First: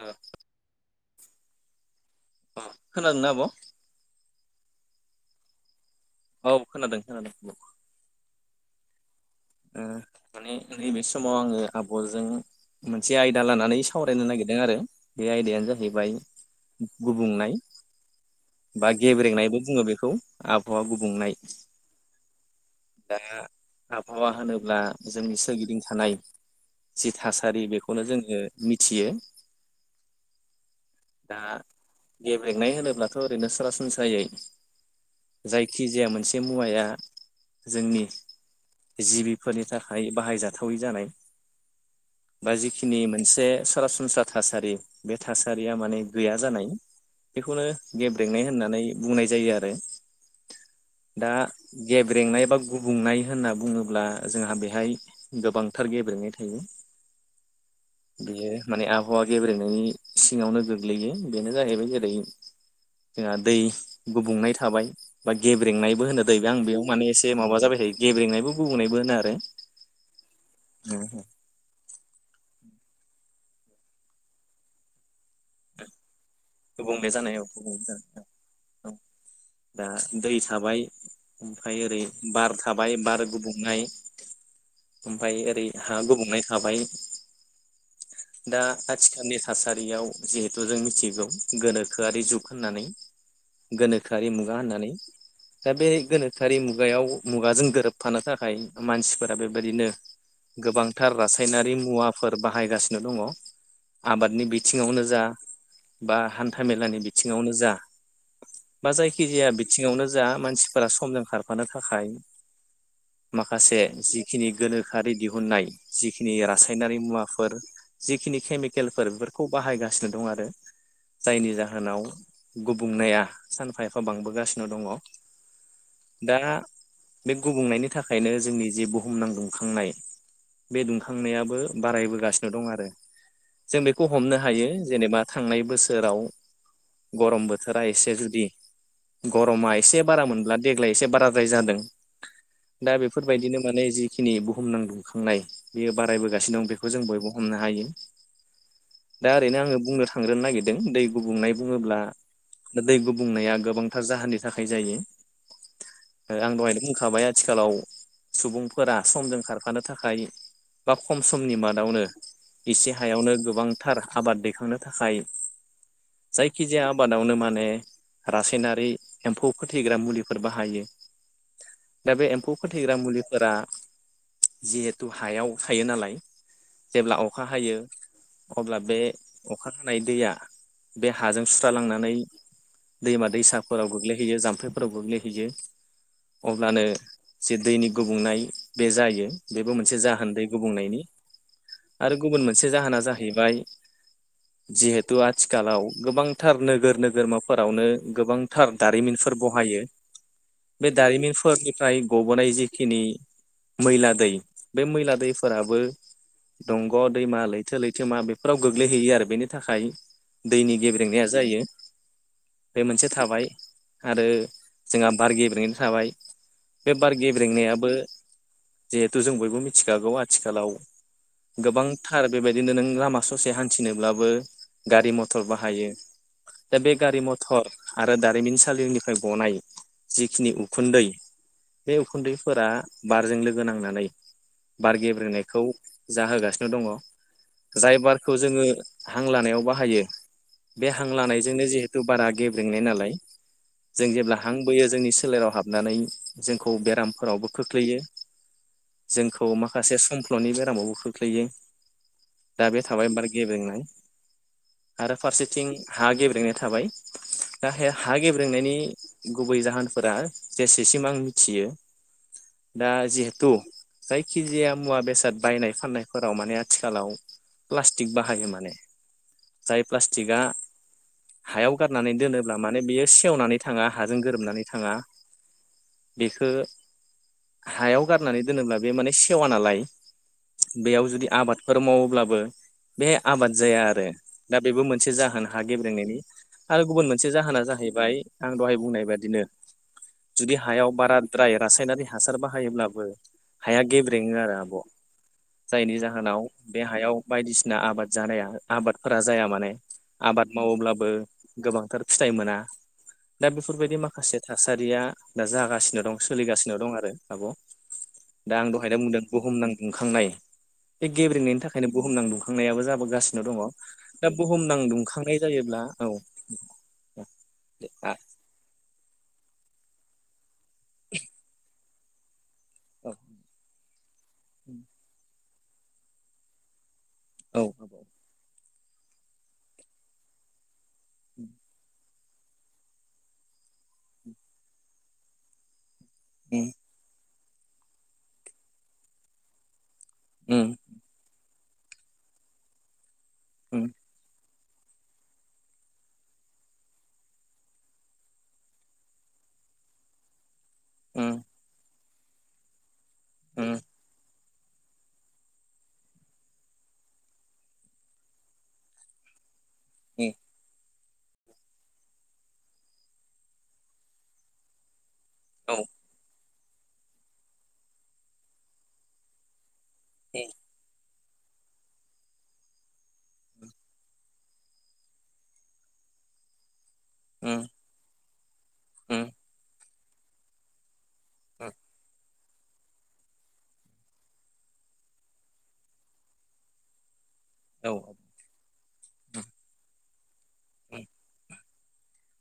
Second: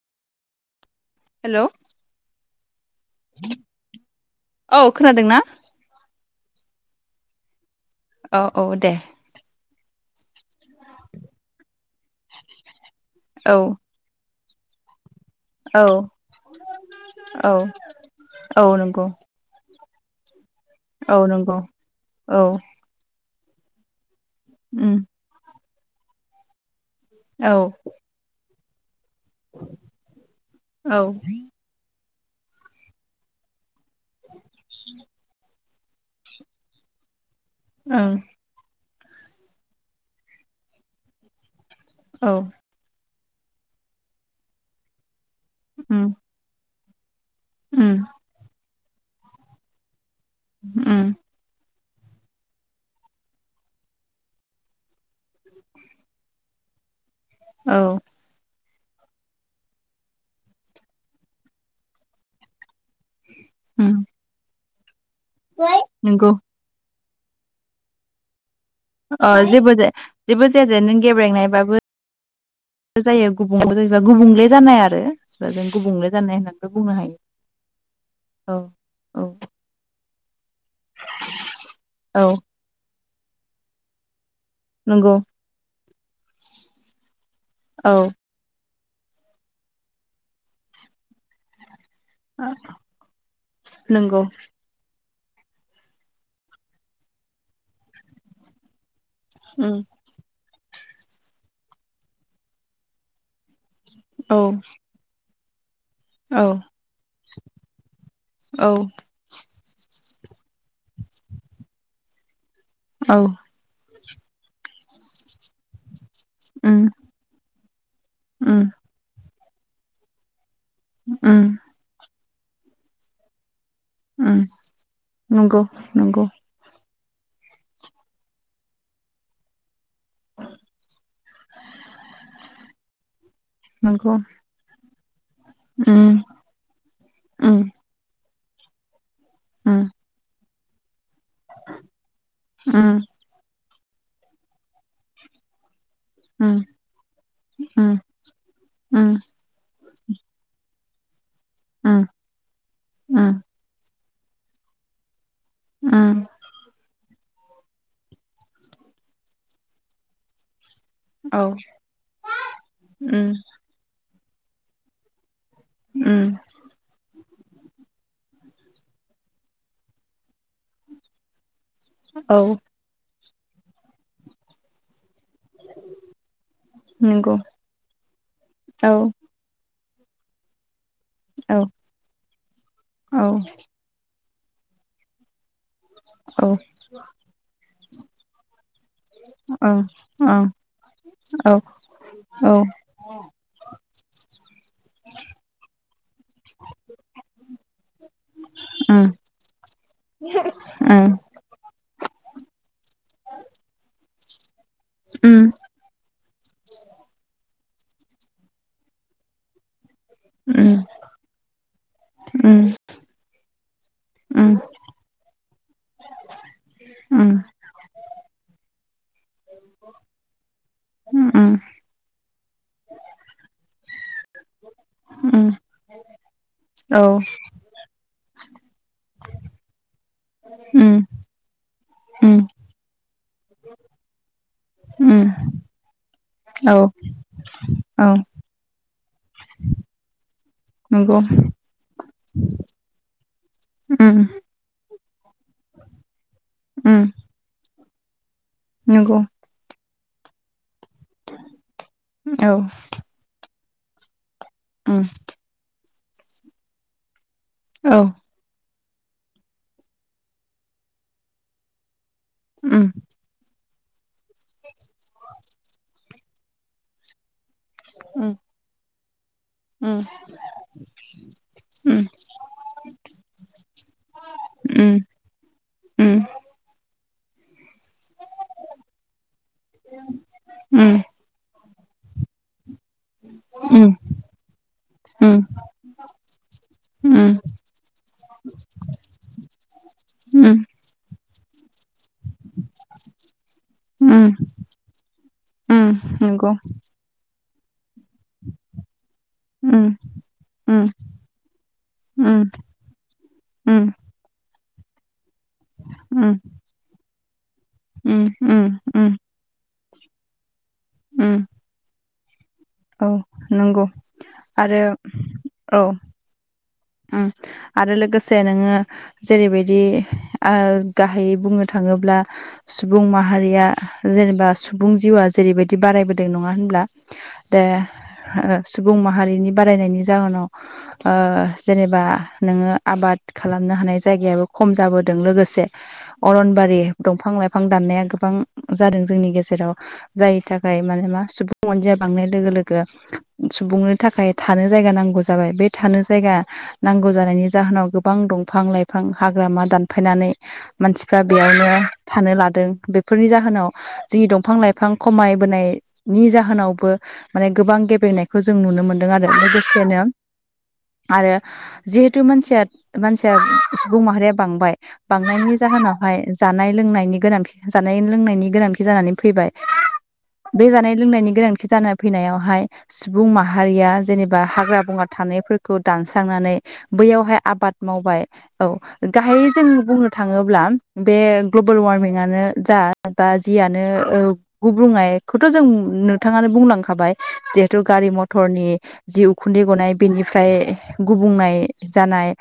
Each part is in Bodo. औ। हेल' अ खोनादोंना आब? औ खोनादों ना? औ खोनादों खोनादों औ। औ औ दे। माने नैबे समाव आङो आब'जों मोनसे आयदा औ लानानै सावरायनो नागिर दों। आरो बे आयदायानो औ जाहैबाय औ गुबुंनाय। औ बा नंगौ गेब्रेंनायबो बुङो बेखौ। आबहावा औ गुबुंनाय नंगौ औ। दा आबहावा होनोब्ला उम जोंनि सोरगिदिं थानाय जि औ थासारि बेखौनो जोङो मिथियो। औ गेब्लेनाय होनोब्लाथ' ओरैनो सरासनस्रायै जाय जखिजाया मोनसे मुवाया जोंनि ओं जिबिफोरनि थाखाय बाहायजाथावै जानाय औ बा जिखिनि मोनसे जे सरासनस्रा थासारि बे थासारिया माने उम गैया जानाय। बेखौनो उम गेब्रेंनाय होननानै बुंनाय जायो आरो ओम। दा गेब्रेंनाय बा गुबुंनाय होनना बुङोब्ला जोंहा बेहाय गोबांथार गेब्रेंनाय था औ बियो माने आबहावा गेब्रेनायनि सिङावनो गोग्लैयो बेनो जाहैबाय जेरै जोंहा दै उम गुबुंनाय थाबाय बा गेब्रेंनायबो होनो नंगौ दैबाय आं बेयाव माने एसे माबा जाबाय थायो गेब्रेंनायबो गुबुंनायबो होनो अ आरो जेबोाया जेबो जायााजाया नों गेब्रेंनायबाबो जायो गुबुंल जायोब गुबुंले जानाय आरो गुबुंले जानाय होननानै गुबुंले जानायाव गुब औ औ दा दै थाबाय ओमफ्राय ओरै औ बार थाबाय बार गुबुंनाय। नंगौ ओमफफ्राय ओरै हा गुबुंनाय थाबाय। औ दा आथिखालनि थासारियाव जिहेथु जों मिथिगौ गोनोखो गोखोआरि जुग होननानै नंगौ गोनोखोआरि मुगा होननानै। दा बे गोनोखोआरि मुगायाव मुगाजों गोरोबफानो थाखाय मानसि फोर उम बेबायदिनो गोबांथार रासायनारि मुवाफोर बाहायगासिनो दङ। औ आबादनि बिथिङावनो जा बा औ हान्था मेलानि बिथिङावनो जा औ बा जायखिजाया बिथिङावनो जा मानसिफोरा समजों खारफानो थाखाय औ माखासे जिखिनि गोनोखोआरि दिहुननाय जिखिनि उम रासायनारि मुवाफोर जिखिनि उम केमिकेलफोर बेफोरखौ बाहायगासिनो दं। आरो उम जायनि जाहोनाव गुबुंनाया सानफा एफा उम बांबोगासिनो दङ। नंगौ नंगौ दा बे गुबुंनायनि थाखायनो जोंनि जे बुहुम नांखांनाय बे दुंखांनायाबो बारायबोगासिनो दं आरो जों बेखौ नंगौ हमनो हायो। जेनेबा थांनाय उम बोसोराव गरम उम बोथोरा एसे जुदि गरमा उम एसे बारा मोनब्ला देग्लाय एसे बाराद्राय जादों दा उम बेफोरबायदिनो माने जिखिनि बुहुम नां लुखांनाय बेयो उम बारायबोगासिनो दं बेखौ जों बयबो दा उम उम ओरैनो आङो बुंनो थांनो नागिरदों। दै गुबुंनाय बुङोब्ला उम दै उम गुबुंनाया गोबांथार जाहोननि थाखाय जायो। उम आं दहायनो। होखाबाय आथिखालाव सुबुंफोरा समजों खारफानो थाखाय बा खम औ समनि मादावनो एसे हायावनो उम गोबांथार आबाद दैखांनो थाखाय उम जायखिजाया आबादावनो माने रासायनारि एम्फौ फोथैग्रा मुलिफोर बाहायो। दा बे औ एमपौ फोथैग्रा मुलि फोरा जिहेथु हायाव थायो नालाय। जेब्ला नंगौ अखा हायो अब्ला औ बे अखा हानाय दैया। बे हाजों औ सुस्रा लांनानै औ दैमा दैसाफोराव गोग्लै। हैयो जाम्फैफोराव गोगै हैयो औ अब्लानो। जे दैनि गुबुंनाय बे जायो बेबो मोनसे औ जाहोन दै गुबुंनायनि। औ आरो गुबुन औ मोनसे जाहोना जाहैबाय। जिहेथु आथिखालाव गोबांथार नोगोर नोगोरमाफोरावनो गोबांथार उम दारिमिनफोर ब। हायो बे दारिमिनफोरनिफ्राय गबोनाय जिखिनि मैला दै। बे मैला उम दैफोराबो। दंग' दैमा लैथो लैथो मा बेफोराव गोग्लैहैयो आरो बेनि थाखाय। दैनि उम गेब्रेंनाया जायो उम बे मोनसे थाबाय। आरो उम जोंहा बार गेब्रेंनाय थाबाय बे बार उम गेब्रेंनायाबो। जिहेथु जों बयबो मिथिखागौ आथिखालाव। उम गोबांथार बेबायदिनो नों लामा ससे हान्थिनोब्लाबो गारि उम मथर बाहायो। दा बे औ गारि मथर। आरो दारिमिनसालिनिफ्राय गनाय जिखिनि उम उखुन्दै। बे उम उखुन्दैफोरा बारजों लोगो नांनानै बार उम गेब्रेनायखौ। जाहोगासिनो औ दङ जाय औ बारखौ जोङो हां लानायाव बाहायो। बे हां नंगौ लानायजोंनो जिहेथु बारा गेब्रेंनाय नालाय जों उम जेब्ला हां बोयो जोंनि। सोलेराव हाबनानै जोंखौ उम बेरामफोरावबो खोख्लैयो नंगौ जोंखौ मा। खासे समफ्ल'नि बेरामावबो खोख्लैयो औ दा बे थाबाय बार गेब्रेंनाय। उम आरो फारसेथिं हा गेब्रेंनाय थाबाय दा औ हा गेब्रेंनायनि। गुबै जाहोनफोरा जेसेसिम आं मिथियो उम दा जिहेथु। जायखिजाया मुवा बेसाद बायनाय फाननायफोराव माने आथिखालाव। प्लास्टिक उम बाहायो माने जाय उम उम प्लास्टिकआ। हायाव गारनानै दोनोब्ला माने बियो सेवनानै थाङा हाजों गोरोबनानै उम उम थाङा। बिखो। हायाव गारनानै दोनोब्ला बे माने सेवा नालाय बेयाव जुदि आबाद। आबादफोर मावोब्लाबो। बेहाय आबाद जाया आरो दा बेबो मोनसे उम उम जाहोन हा गेब्रेंनायनि आरो गुबुन मोनसे उम जाहोना जाहैबाय। बाय आं दहाय बुंनाय बादिनो जुदि उम हायाव बारा। फ्राय रासायनारि हासार बाहायोब्लाबो हाया गेब्रेङो उम आरो आब'। उम जायनि जाहोनाव नंगौ बे हायाव बायदिसिना आबाद जानाया आबाद। फोर जाया माने उम आबाद उम मावोब्लाबो गोबांथार फिथाइ उम मोना। दा उम बेफोरबायदि माखासे थासारिया दा जागासिनो दं उम सोलिगासिनो दं आरो आब'। उम दा उम आं दहाय दा उम बुंदों बुहुमनां दुखांनाय। बे उम गेब्रेनायनि थाखायनो बुहुमनांदुं। खांनायाबो औ जाबोगासिनो दङ नंगौ दा बुहुम नां आरो दुंखांनाय जायोब्ला औ। उम आरो लोगोसे नोङो। जेरैबायदि ओ गाहायै बुंनो थाङोब्ला। सुबुं माहारिया जेनेबा सुबुं जिउआ जेरैबायदि बारायबोदों नङा होनब्ला। औ दा सुबुं माहारिनि बारायनायनि जाहोनाव ओ। बा नोङो आबाद खालामनो हानाय जायगायाबो खम जाबोदों लोगोसे। उम अरनबारि दंफां लाइफां दाननाया गोबां जादों जोंनि गेजेराव। जायनि उम थाखाय माने मा सुबुं अनजिाया बांनाय लोगो लोगो उम सुबुंनो थाखाय। थानो जायगा नांगौ जाबाय बे थानो जायगा। नांगौ जानायनि जाहोनाव गोबां दंफां लाइफां हाग्रामा दानफायनानै। मानसिफ्रा उम बेयावनो थानो लादों बेफोरनि जाहोनाव उम जोंनि दंफां। फां लाइफां खमायबोनायनि जाहोनावबो माने गोबां गेब्रेंनायखौ जों नुनो मोनदों आरो। सोनोम आरो जिहेथु मानसिया मानसिया सुबुं माहारिया बांबाय बांनायनि औ जाहोनावहाय जानाय लोंनायनि गोनां जानाय लोंनायनि गोनांथि जानानै फैबाय बे जानाय लोंनायनि गोनांथि जाना फैनायावहाय सुबुं माहारिया जेनेबा हाग्रा बंग्रा थानायफो खौ दानस्रांनानै बैयावहाय उम आबाद मावबाय औ उम गाहायै जों बुंनो थाङोब्ला बे औ ग्लबेल वारमिंआनो जा बा जियानो गुबुंनायखौथ' जों, नोंथाङानो बुंलांखाबाय जिहेथु औ गारि मथरनि जि उखुन्दै गनाय बेनिफ्राय गुबुंनाय जानाय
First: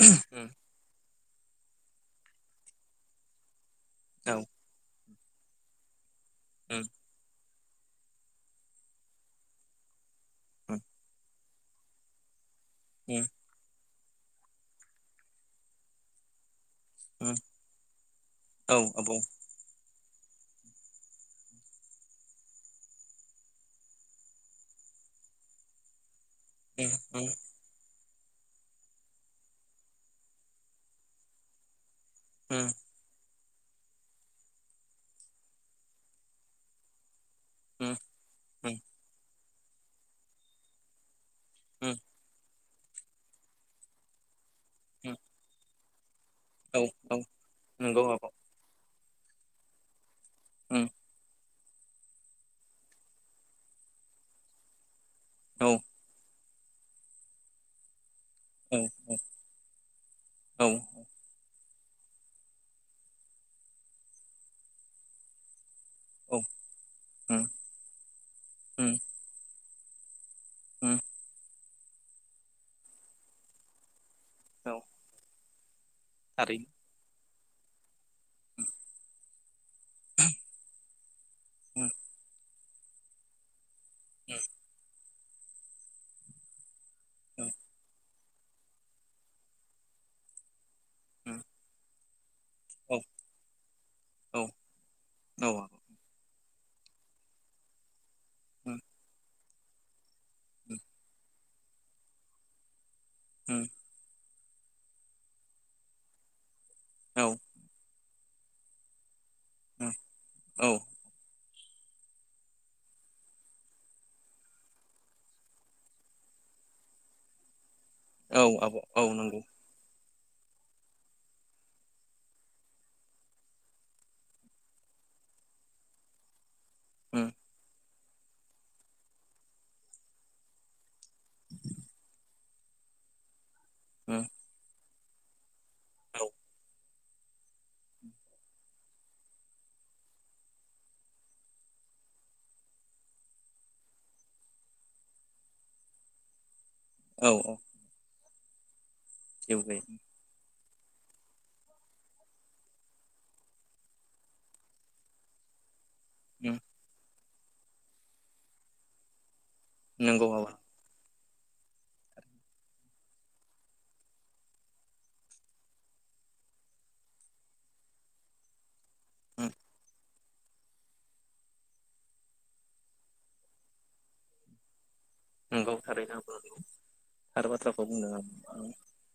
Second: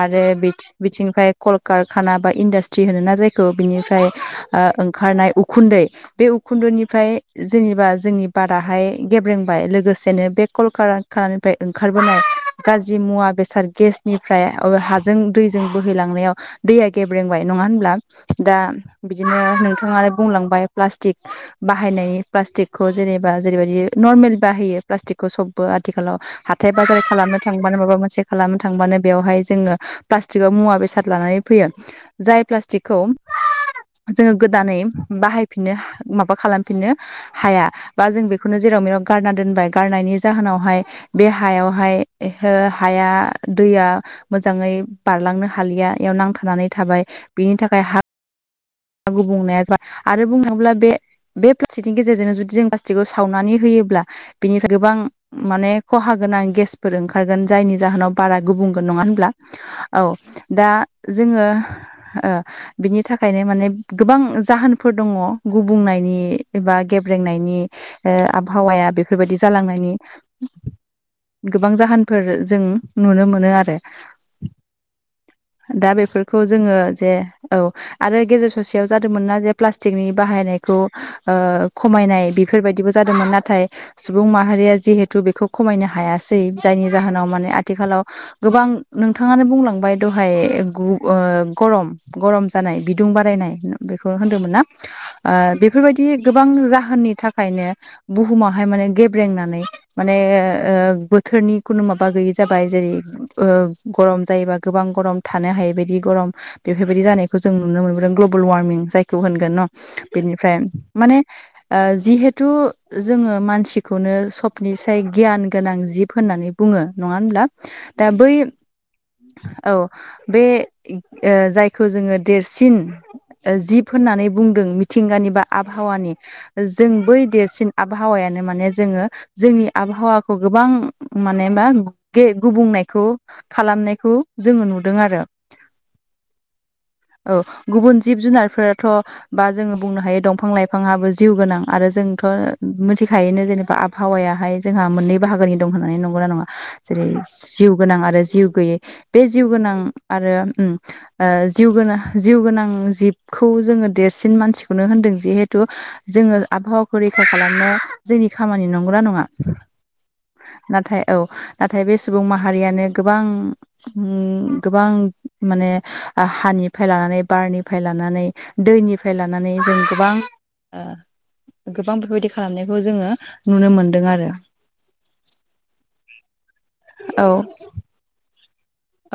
आरो बिथिं बिथिंनिफ्राय कलकारखाना बा इन्डास्ट्रि होनोना जायखौ बिनिफ्राय ओ ओंखारनाय उखुन्दै बे उखुन्दुनिफ्राय जेनेबा जोंनि बाराहाय गेब्रेंबाय लोगोसेनो बे कलकारखानिफाय ओंखारबोनाय गाज्रि मुवा बेसाद गेस निफ्राय ओ हाजों दैजों बोहैलांनायाव दैया गेब्रेंबाय नङा होनब्ला दा औ आबौ बिदिनो नोंथाङा आरो बुंलांबाय प्लास्टिक बाहायनाय प्लास्टिकखौ जेनेबा जेरैबायदि नर्मेल बाहायो पासटिकखौ सबबो आथिखालाव हाथाय बाजार खालामनो थांबानो माबा मोनसे खालामनो थांबानो बेयावहाय जोङो प्लास्टिकआव मुवा बेसाद लानानै फैयो। जाय प्लास्टिकखौ जोङो गोदानै बाहायफिननो माबा खालामफिननो हाया औ बा जों बेखौनो जेराव मेराव गारना दोनबाय गारनायनि जाहोनावहाय बे हायावहाय औ हो हाया दैया मोजाङै बारलांनो हालिया इयाव नांथा नानै थाबाय बिनि थाखाय हा नंगौ आबौ गुबुंनाया जा आरो बुंनो थांब्ला औ बे बे प्लास्टिकनि गेजेरजोंनो जुदि जों प्लास्टिकखौ सावनानै होयोब्ला बेनिफ्राय गोबां औ माने खहा गोनां गेसफोर ओंखारगोन जायनि जाहोनाव बारा गुबुंगोन नङा औ होनब्ला औ दा जोङो ओ बिनि थाखायनो माने गोबां जाहोनफोर दङ गुबु बुंनायनि औ एबा गेब्रेंनायनि ओ आबहावाया बेफोरबायदि जालांनायनि ओ गोबां जाहोनफोर जों नुनो मोनो आरो औ दा बेफोरखौ थारैनो जोङो जे औ आरो गेजेर ससेयाव जादोंमोन ना जे प्लास्टिकनि बाहायनायखौ ओ खमायनाय बेफोरबायदिबो जादोंमोन नाथाय सुबुं माहारिया जिहेथु बेखौ खमायनो हायासै जायनि जाहोनाव माने आथिखालाव गोबां नोंथाङानो बुंलांबाय दहाय गु ओ गरम गरम जानाय औ बिदुं बारायनाय बेखौ औ होनदोंमोन ना ओ औ आब' बेफोरबायदि गोबां जाहोननि थाखायनो बुहुमावहाय उम माने गेब्रेंनानै माने उम ओ बोथोरनि खुनु माबा गैयि जाबाय जेरै ओ उम गरम जायोबा गोबां गरम थानो हायै बायदि गरम बेफोरबायदि औ जानायखौ जों नुनो मोनबोदों ग्लबेल वार्मिं जाय खौ होनगोन न' उम बिनिफ्राय औ माने ओ जिहेथु जोंङो मानसिखौनो सबनिसाय गियान गोनां जिब होननानै बुं ङो नंङा होनब्ला दा बै औ आब' औ नंगौ औ बे ओ जायखौ जोङो देरसिन ओ जिब होननानै बुंदों मिं थिंगानि बा आबहावानि जों बै उम देरसिन आबहावायानो माने जोङो जोंनि आबहावाखौ गोबां माने मा गे गुबुंनायखौ खालामनायखौ उम जोंङो नुदों आरो औ औ गुबुन जिब जुनारफोराथ बा जोङो बुंनो हायो दंफां लाइफाङाबो जिउ गोनां आरो जोंथ' मिथिखायनो जेनेबा आबहावायाहाय जोंहा मोननै बाहागोनि दं होननानै नंगौना नङा जेरै औ औ जिउ गोनां आरो जिउ गोैयै बे जिउ जेबो गोनां गैया आरो उम आ जिउ गोनां जिउ गोनां जिबखौ जोङो देरसिन मानसिखौनो होनदों जिहेथु जोङो उम आबहावाखौ रैखा खालामनो जोंनि खामानि नंगौना नङा? नोंगौ बाबा नाथाय औ नाथाय बे सुबुं माहारियानो गोबां गोबां माने हानिफ्राय लानानै बारनिफ्राय लानानै दैनि निफ्राय उम लानानै जों गोबां ओ! गोबां बेफोरबायदि खालामनायखौ जोङो नुनो मोनदों आरो। नोंगौ थारैनो आब' नोंगौ औ थार बाथ्राखौ बुंदों नों।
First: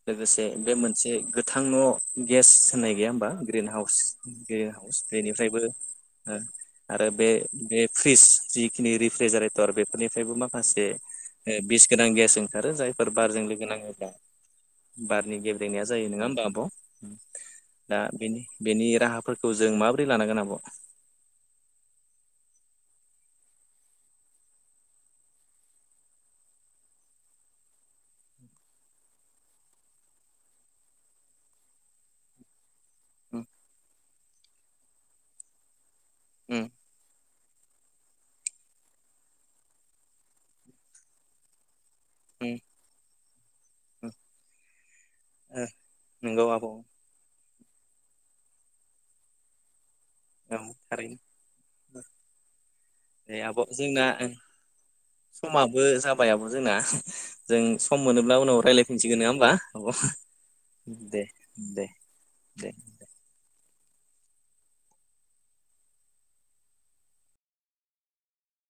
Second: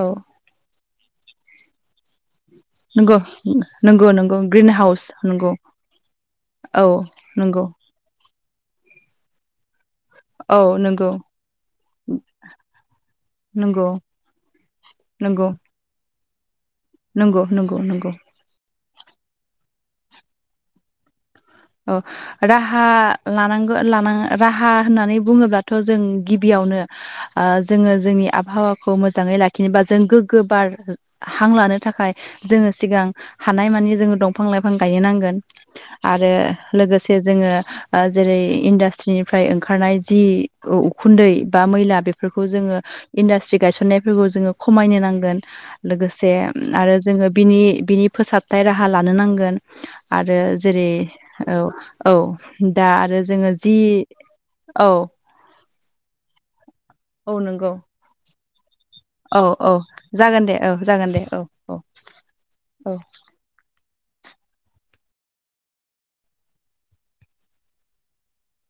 औ लोगोसे बे मोनसे गोथां न' गेस होननाय गैया नंगौ होमबा ग्रिन हाउस नंगौ नंगौ ग्रिन हाउस नंगौ बेनिफ्रायबो औ आरो बे नंगौ बे फ्रिज जिखिनि रिफ्रिजारेटर बेफोरनिफ्रायबो औ माखासे नंगौ बिस गोनां गेस ओंखारो जायफोर बारजों लोगो नंगौ नाङोब्ला बारनि नंगौ गेब्रेनाया जायो नङा होम नंगौ नंगौ नंगौ दा नंगौ बेनि बेनि राहाफोरखौ जों माबोरै लानांगोन आब'? औ राहा लानांगौ लानाङा राहा होननानै बुङोब्लाथ' जों गिबियाव यावनो ओ जोङो जोंनि आबहावाखौ मोजाङै लाखियोबा जों गोग्गो बार हां लानो थाखाय जोङो सिगां उम हानायमानि जोङो दंफां लाइफां गायनो नांगोन आरो उम लोगोसे जोङो जेरै इडास्ट्रिनिफ्राय ओंखारनाय जि उखुन्दै बा मैला बेफोरखौ उम जोङो इडास्ट्रि उम गायसनायफोरखौ जोङो खमायनो नांगोन। ओ लोगोसे नंगौ आब' औ आरो जोङो बिनि बिनि फोसाबथाय राहा लानो नांगोन। आरो जेरै थारैनो औ औ दा आरो दे जोङो आब' जि जोंना औ समाबो जाबाय आब' जोंना औ जों नंगौ सम मोनोब्ला उनाव रायलाय फिनसिगोन नङा औ होमबा औ जागोन दे औ जागोन आब' दे औ औ दे दे औ